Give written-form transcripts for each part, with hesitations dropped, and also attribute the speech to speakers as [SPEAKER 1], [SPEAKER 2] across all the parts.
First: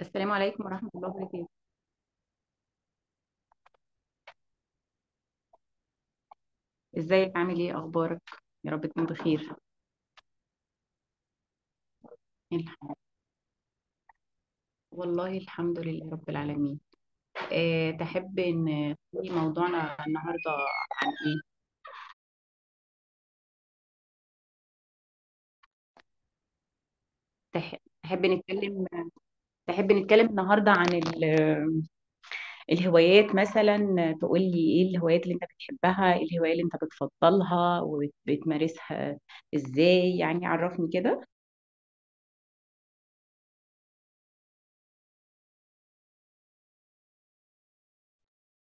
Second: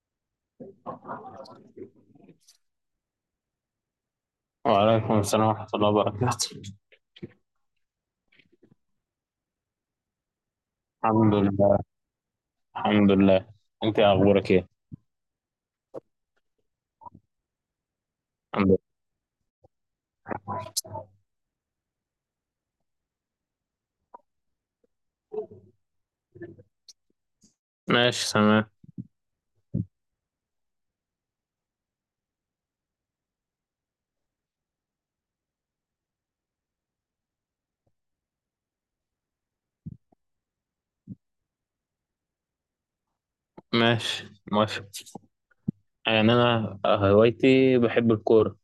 [SPEAKER 1] السلام عليكم ورحمة الله وبركاته.
[SPEAKER 2] وعليكم السلام ورحمة الله وبركاته.
[SPEAKER 1] ازيك؟ عامل ايه؟ اخبارك؟ يا رب تكون بخير.
[SPEAKER 2] الحمد لله.
[SPEAKER 1] الحمد-
[SPEAKER 2] الحمد لله. انت اخبارك ايه؟
[SPEAKER 1] والله، الحمد لله رب العالمين. تحب
[SPEAKER 2] الحمد لله،
[SPEAKER 1] ان تقولي موضوعنا النهاردة عن ايه؟ تح- تحب
[SPEAKER 2] ماشي تمام.
[SPEAKER 1] نتكلم تحب نتكلم النهاردة عن الهوايات مثلا. تقولي ايه الهوايات اللي انت بتحبها؟ ايه الهواية اللي انت بتفضلها وبتمارسها ازاي؟ يعني عرفني كده.
[SPEAKER 2] ماشي موافق. يعني انا هوايتي بحب الكورة.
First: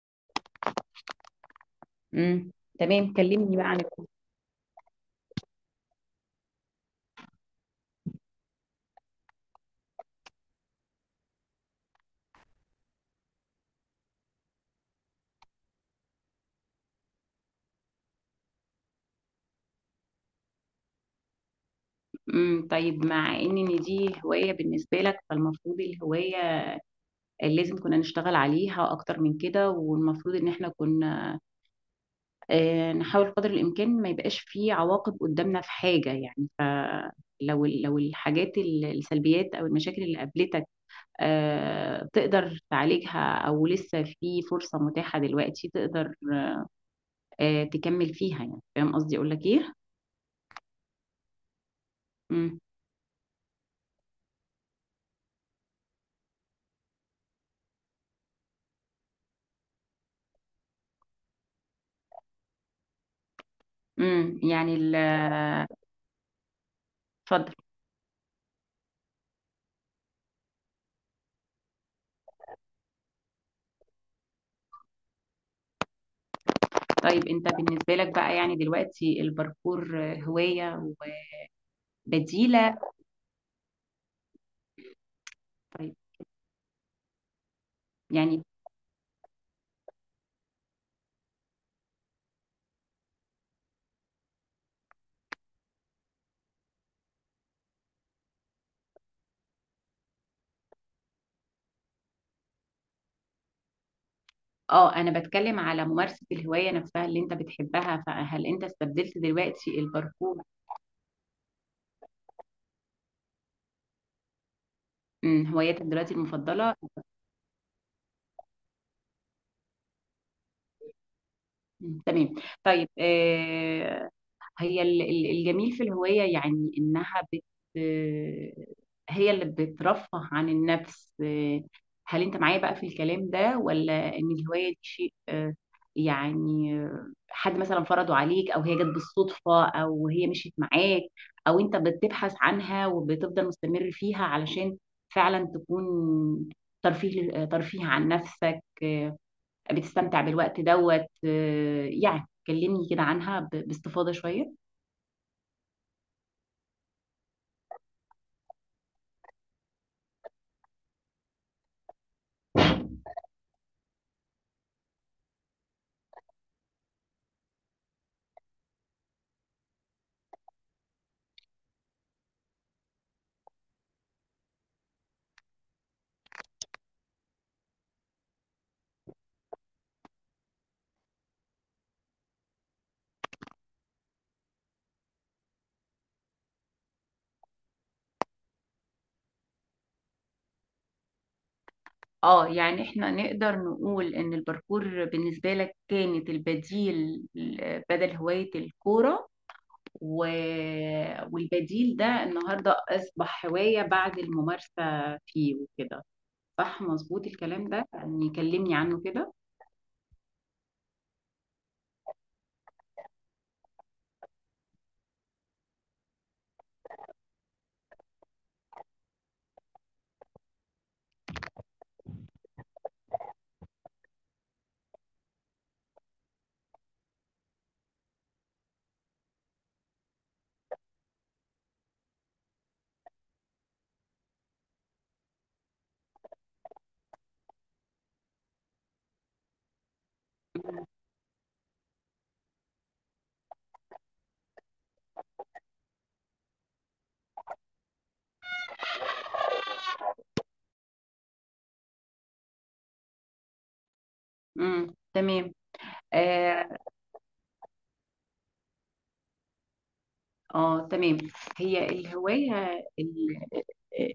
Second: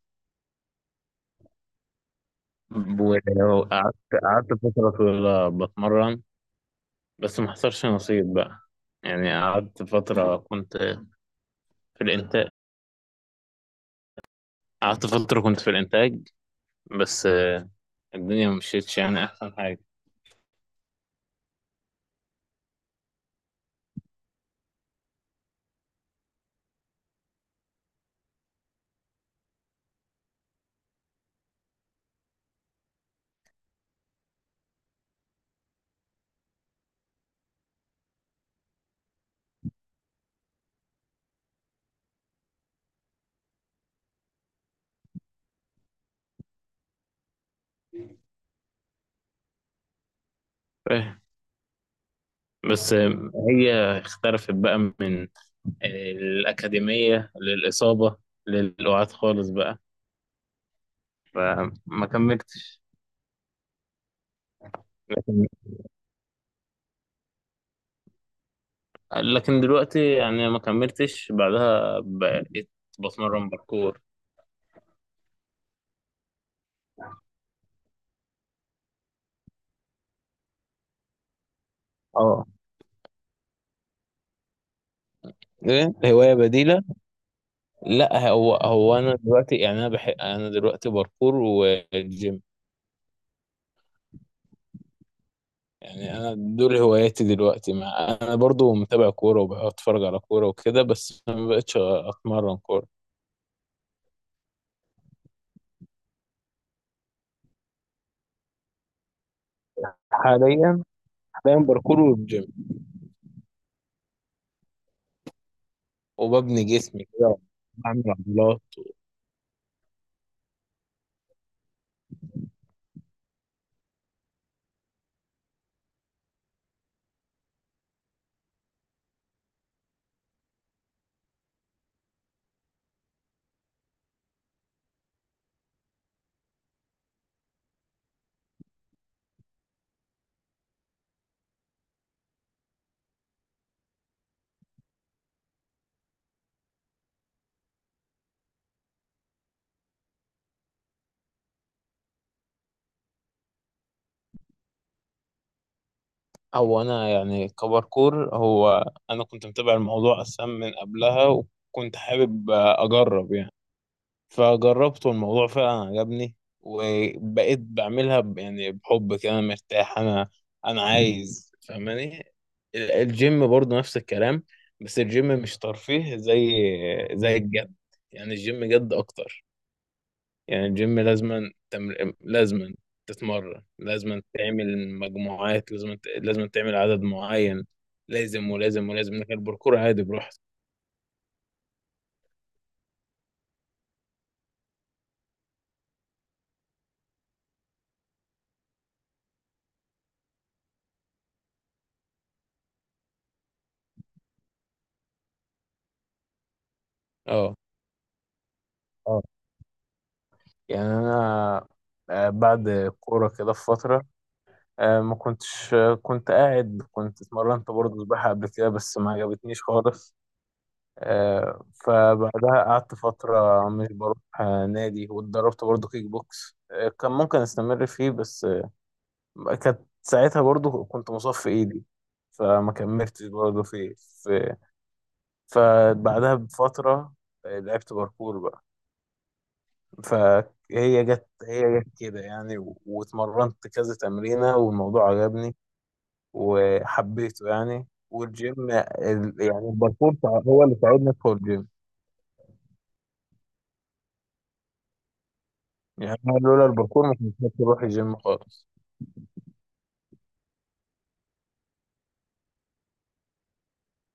[SPEAKER 1] امم تمام، كلمني بقى عن.
[SPEAKER 2] وقعدت، قعدت فترة طويلة بتمرن، بس ما حصلش نصيب بقى. يعني قعدت فترة كنت في الانتاج، قعدت فترة كنت في الانتاج، بس الدنيا ما مشيتش يعني احسن حاجة.
[SPEAKER 1] طيب، مع إن دي هواية بالنسبة لك فالمفروض الهواية لازم كنا نشتغل عليها اكتر من كده، والمفروض ان احنا كنا نحاول قدر الامكان ما يبقاش فيه عواقب قدامنا في حاجة. يعني لو الحاجات، السلبيات او المشاكل اللي قابلتك تقدر تعالجها او لسه في فرصة متاحة دلوقتي تقدر تكمل فيها. يعني فاهم قصدي اقول لك ايه؟ امم
[SPEAKER 2] بس هي اختلفت بقى من الأكاديمية للإصابة، للقعاد خالص بقى، فما كملتش.
[SPEAKER 1] امم يعني ال-
[SPEAKER 2] لكن
[SPEAKER 1] اتفضل.
[SPEAKER 2] لكن دلوقتي يعني ما كملتش، بعدها بقيت بتمرن باركور.
[SPEAKER 1] طيب، أنت بالنسبة لك بقى يعني دلوقتي الباركور هواية
[SPEAKER 2] اه،
[SPEAKER 1] وبديلة؟
[SPEAKER 2] ايه،
[SPEAKER 1] طيب.
[SPEAKER 2] هواية بديلة. لا،
[SPEAKER 1] يعني
[SPEAKER 2] هو انا دلوقتي يعني انا بحب، انا دلوقتي باركور والجيم. يعني انا دول هواياتي دلوقتي، مع انا برضو متابع كورة وبتفرج على كورة وكده، بس ما بقتش اتمرن كورة.
[SPEAKER 1] اه، انا بتكلم على ممارسة الهواية نفسها اللي انت بتحبها، فهل انت استبدلت دلوقتي الباركور؟
[SPEAKER 2] حاليا، حاليا باركور والجيم،
[SPEAKER 1] هوايتك دلوقتي
[SPEAKER 2] وببني
[SPEAKER 1] المفضلة؟
[SPEAKER 2] جسمي كده، بعمل عضلات.
[SPEAKER 1] مم، تمام. طيب، هي الجميل في الهواية يعني إنها هي اللي بترفه عن النفس. هل أنت معايا بقى في الكلام ده، ولا إن الهواية دي شيء يعني حد مثلا فرضه عليك، أو هي جت بالصدفة، أو هي مشيت معاك، أو أنت بتبحث عنها وبتفضل مستمر فيها علشان فعلا تكون ترفيه، ترفيه عن نفسك؟ بتستمتع بالوقت دوت. يعني كلمني كده عنها باستفاضة شوية.
[SPEAKER 2] هو انا يعني كباركور، هو انا كنت متابع الموضوع اصلا من قبلها، وكنت حابب اجرب يعني، فجربت والموضوع فعلا عجبني، وبقيت بعملها يعني بحب كده، انا مرتاح، انا انا عايز، فاهماني. الجيم برضه نفس الكلام، بس الجيم مش ترفيه زي، زي الجد. يعني الجيم جد اكتر. يعني الجيم لازما لازما تتمرن، لازما تعمل مجموعات، لازما لازما تعمل عدد معين، لازم ولازم ولازم، لكن الباركور عادي براحتك.
[SPEAKER 1] اه، يعني احنا نقدر نقول ان الباركور بالنسبة لك كانت البديل بدل هواية الكورة، و... والبديل ده النهاردة اصبح هواية بعد الممارسة فيه وكده. صح مظبوط
[SPEAKER 2] اه،
[SPEAKER 1] الكلام ده؟ يعني كلمني عنه
[SPEAKER 2] اه،
[SPEAKER 1] كده.
[SPEAKER 2] يعني انا بعد الكوره كده في فتره، ما كنتش، كنت قاعد، كنت اتمرنت برضه سباحه قبل كده بس ما عجبتنيش خالص. فبعدها قعدت فتره مش بروح نادي، واتدربت برضه كيك بوكس، كان ممكن استمر فيه بس كانت ساعتها برضو كنت مصاب في ايدي، فما كملتش برضو في، فبعدها بفترة لعبت باركور بقى. فهي جت كده يعني، واتمرنت كذا تمرينة والموضوع عجبني وحبيته. يعني والجيم يعني الباركور هو اللي ساعدني ادخل الجيم.
[SPEAKER 1] تمام.
[SPEAKER 2] يعني أنا لولا
[SPEAKER 1] اه.
[SPEAKER 2] الباركور ما كنتش هروح الجيم خالص.
[SPEAKER 1] تمام. هي الهواية، ال-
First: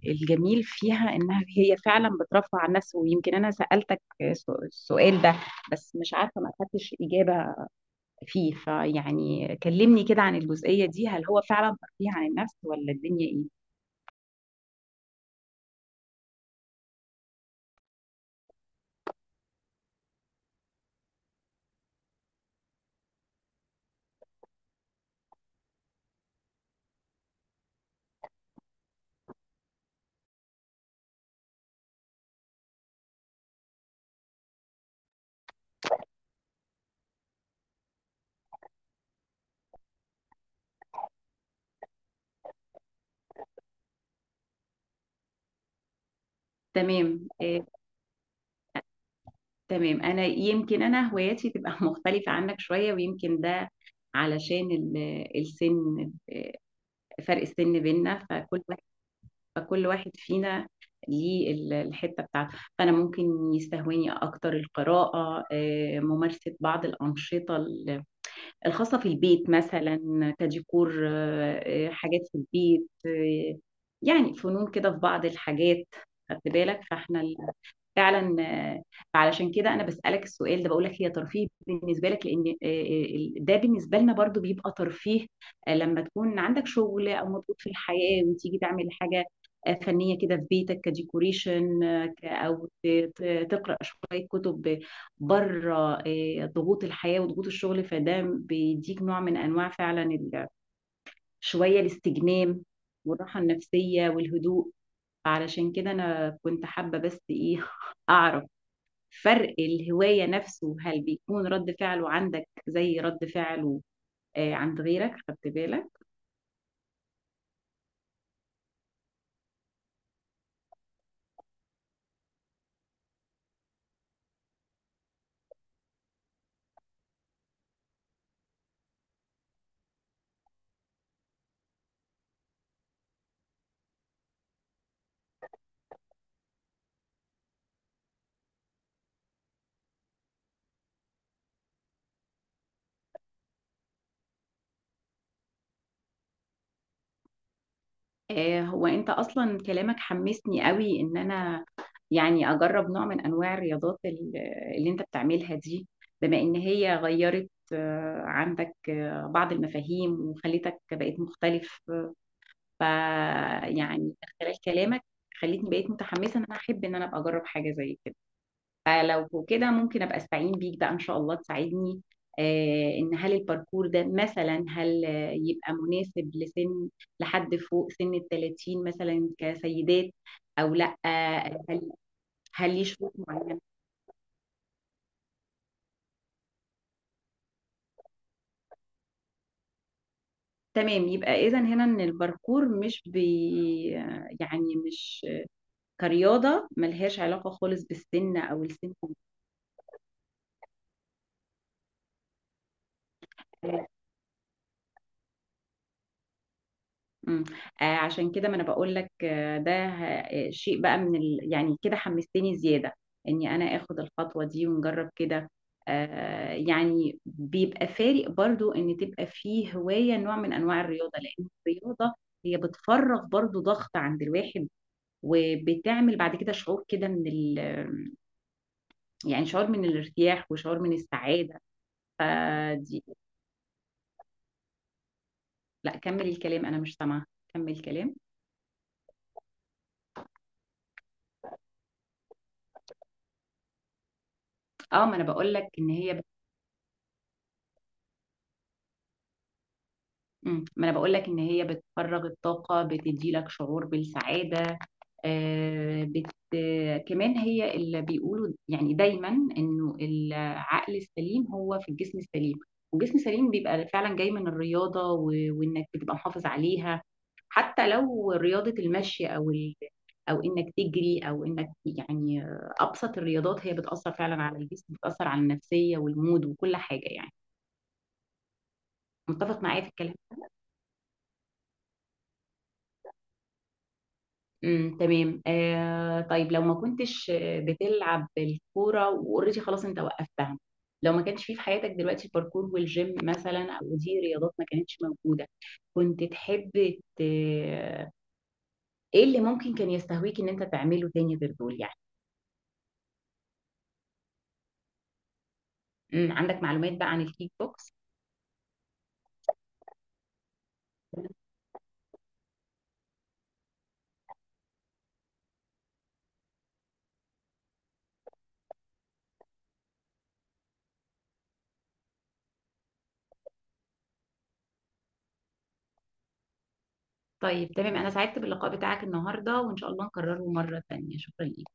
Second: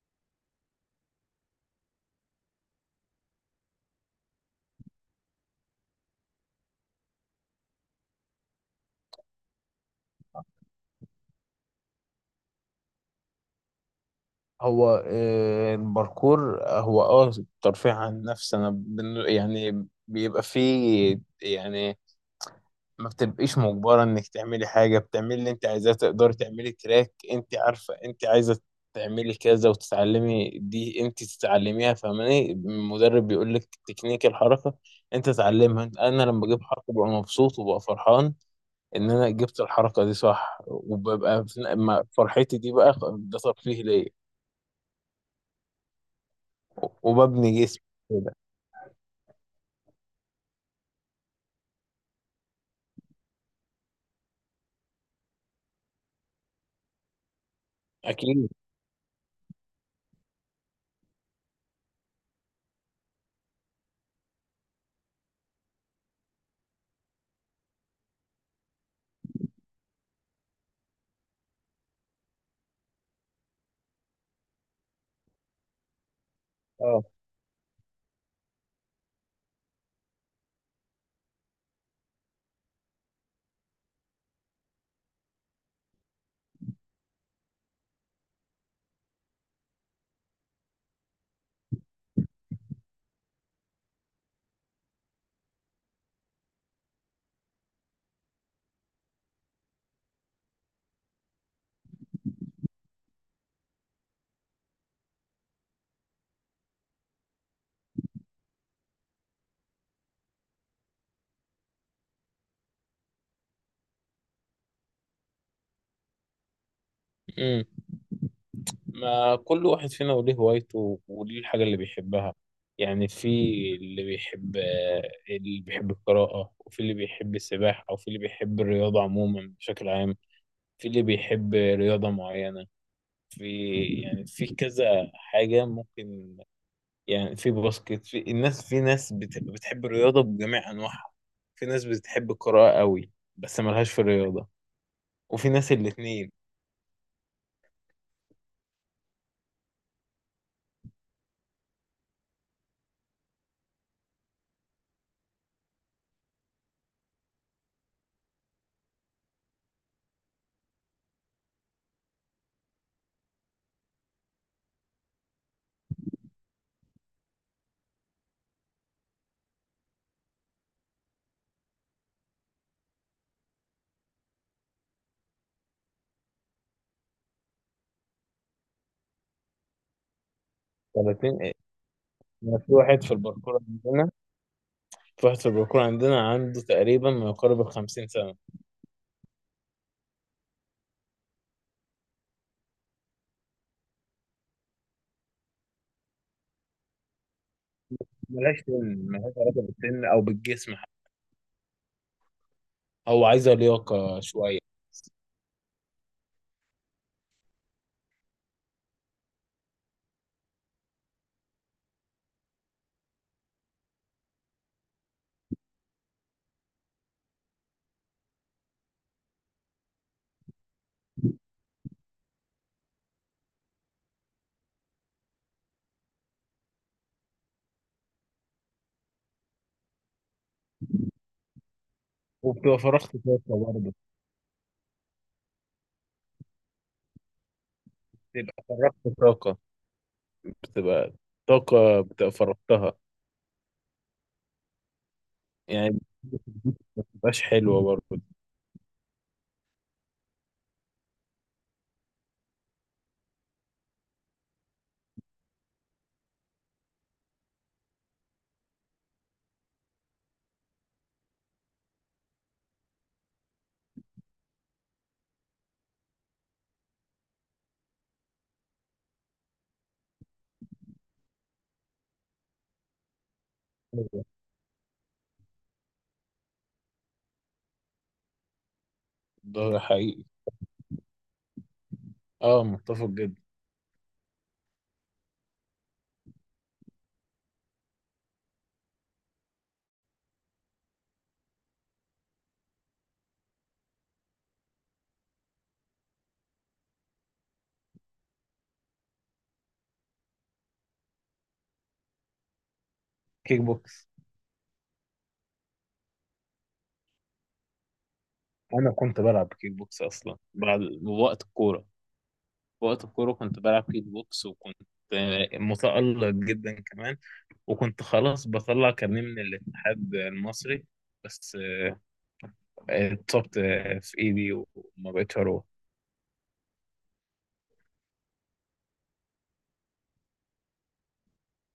[SPEAKER 1] الجميل فيها انها هي فعلا بترفع عن النفس. ويمكن انا سألتك السؤال ده بس مش عارفة ما اخدتش إجابة فيه. فيعني كلمني كده عن الجزئية دي، هل هو فعلا ترفيه عن النفس ولا الدنيا ايه؟
[SPEAKER 2] هو الباركور هو اه ترفيه عن النفس. انا يعني بيبقى فيه يعني ما بتبقيش مجبرة انك تعملي حاجة، بتعملي اللي انت عايزاه، تقدري تعملي تراك انت عارفة انت عايزة تعملي كذا وتتعلمي، دي انت تتعلميها فاهماني، المدرب بيقول لك تكنيك الحركة، انت تعلمها. انا لما بجيب حركة ببقى مبسوط وببقى فرحان ان انا جبت الحركة دي صح، وببقى فرحتي دي بقى ده ترفيه ليا،
[SPEAKER 1] تمام.
[SPEAKER 2] وببني جسمي كده.
[SPEAKER 1] تمام، انا يمكن انا هواياتي تبقى مختلفة عنك شوية. ويمكن ده علشان السن، فرق السن بيننا.
[SPEAKER 2] اكيد.
[SPEAKER 1] فكل واحد فينا ليه الحتة بتاعته. فأنا ممكن يستهويني أكتر القراءة، ممارسة بعض الأنشطة الخاصة في البيت مثلا كديكور، حاجات في البيت. يعني فنون كده في بعض الحاجات. خدت بالك؟
[SPEAKER 2] اه.
[SPEAKER 1] فعلا. فعلشان كده انا بسألك السؤال ده، بقول لك هي ترفيه بالنسبة لك؟ لان ده بالنسبة لنا برضو بيبقى ترفيه. لما تكون عندك شغل او مضغوط في الحياة وتيجي تعمل حاجة فنية كده في بيتك كديكوريشن، آه، تقرأ شوية كتب بره ضغوط الحياة وضغوط الشغل، فده بيديك نوع من أنواع فعلا شوية الاستجمام والراحة النفسية والهدوء. علشان كده أنا كنت حابة بس إيه أعرف فرق الهواية نفسه، هل بيكون رد فعله عندك زي رد فعله عند غيرك؟ خدت بالك؟
[SPEAKER 2] امم، ما كل واحد فينا وليه هوايته وليه الحاجه اللي بيحبها. يعني في اللي بيحب، اللي بيحب القراءه، وفي اللي بيحب السباحه، وفي اللي بيحب الرياضه عموما بشكل عام، في اللي بيحب رياضه معينه، في، يعني في كذا حاجه ممكن. يعني في باسكت، في الناس، في ناس بتحب الرياضه بجميع انواعها، في ناس بتحب القراءه قوي بس ملهاش في الرياضه، وفي ناس الاتنين،
[SPEAKER 1] هو انت اصلا كلامك حمسني قوي ان انا يعني اجرب نوع من انواع الرياضات اللي انت بتعملها دي. بما ان هي غيرت عندك بعض المفاهيم وخلتك بقيت مختلف. ف يعني خلال كلامك خلتني بقيت متحمسة ان انا احب ان انا ابقى اجرب حاجة زي كده. فلو كده ممكن ابقى استعين بيك بقى ان شاء الله تساعدني ان هل الباركور ده مثلا هل يبقى مناسب لسن، لحد فوق سن ال 30 مثلا كسيدات او لا؟
[SPEAKER 2] فالاتنين.
[SPEAKER 1] هل
[SPEAKER 2] أنا في
[SPEAKER 1] ليه
[SPEAKER 2] واحد في
[SPEAKER 1] شروط معينه؟
[SPEAKER 2] الباركور عندنا، في واحد في الباركور عندنا عنده تقريبا ما يقارب ال 50 سنة.
[SPEAKER 1] تمام، يبقى اذا هنا ان الباركور مش بي يعني مش كرياضه ملهاش علاقه خالص بالسن
[SPEAKER 2] ملهاش
[SPEAKER 1] او السن.
[SPEAKER 2] سن، ملهاش علاقة بالسن أو بالجسم حتى، هو عايزة لياقة شوية.
[SPEAKER 1] مم. آه، عشان كده ما انا بقول لك آه ده شيء بقى من يعني كده حمستني زيادة اني انا اخد الخطوة دي ونجرب كده. آه، يعني بيبقى فارق برضو ان تبقى فيه هواية، نوع من انواع الرياضة. لان الرياضة هي بتفرغ برضو ضغط عند الواحد، وبتعمل بعد كده شعور كده من يعني شعور من الارتياح وشعور من السعادة.
[SPEAKER 2] وبتبقى
[SPEAKER 1] فدي.
[SPEAKER 2] فرغت طاقة برضه،
[SPEAKER 1] لا، كمل الكلام، انا مش سامعة. كمل الكلام.
[SPEAKER 2] بتبقى فرغت طاقة، بتبقى طاقة بتبقى فرغتها،
[SPEAKER 1] اه، ما انا بقول لك ان
[SPEAKER 2] يعني
[SPEAKER 1] هي.
[SPEAKER 2] ما بتبقاش حلوة برضه.
[SPEAKER 1] مم. ما انا بقول لك ان هي بتفرغ الطاقه، بتدي لك شعور بالسعاده. آه بت... آه، كمان هي اللي بيقولوا يعني دايما انه العقل السليم هو في الجسم السليم. والجسم السليم بيبقى فعلا جاي من الرياضه، وانك بتبقى محافظ عليها حتى لو رياضه المشي او او انك تجري او انك يعني ابسط الرياضات هي بتاثر فعلا على الجسم، بتاثر على النفسيه والمود وكل حاجه. يعني متفق
[SPEAKER 2] ده
[SPEAKER 1] معايا في الكلام؟
[SPEAKER 2] حقيقي، اه متفق جدا.
[SPEAKER 1] تمام. آه، طيب لو ما كنتش بتلعب الكوره واوريدي خلاص انت وقفتها، لو ما كانش فيه في حياتك دلوقتي الباركور والجيم مثلا او دي رياضات ما كانتش موجوده، كنت تحب ت... ايه اللي ممكن كان يستهويك ان انت تعمله تاني غير دول يعني؟
[SPEAKER 2] كيك بوكس.
[SPEAKER 1] عندك معلومات بقى عن الكيك بوكس؟
[SPEAKER 2] أنا كنت بلعب كيك بوكس أصلا بعد وقت الكورة، في وقت الكورة كنت بلعب كيك بوكس، وكنت متألق جدا كمان، وكنت خلاص بطلع كارنيه من الاتحاد المصري، بس اتصبت في ايدي وما بقتش اروح.
[SPEAKER 1] طيب تمام، انا سعدت باللقاء بتاعك النهارده وان شاء الله نكرره مره تانيه. شكرا ليك.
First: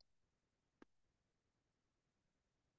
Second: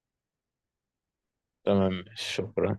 [SPEAKER 2] تمام، شكرا.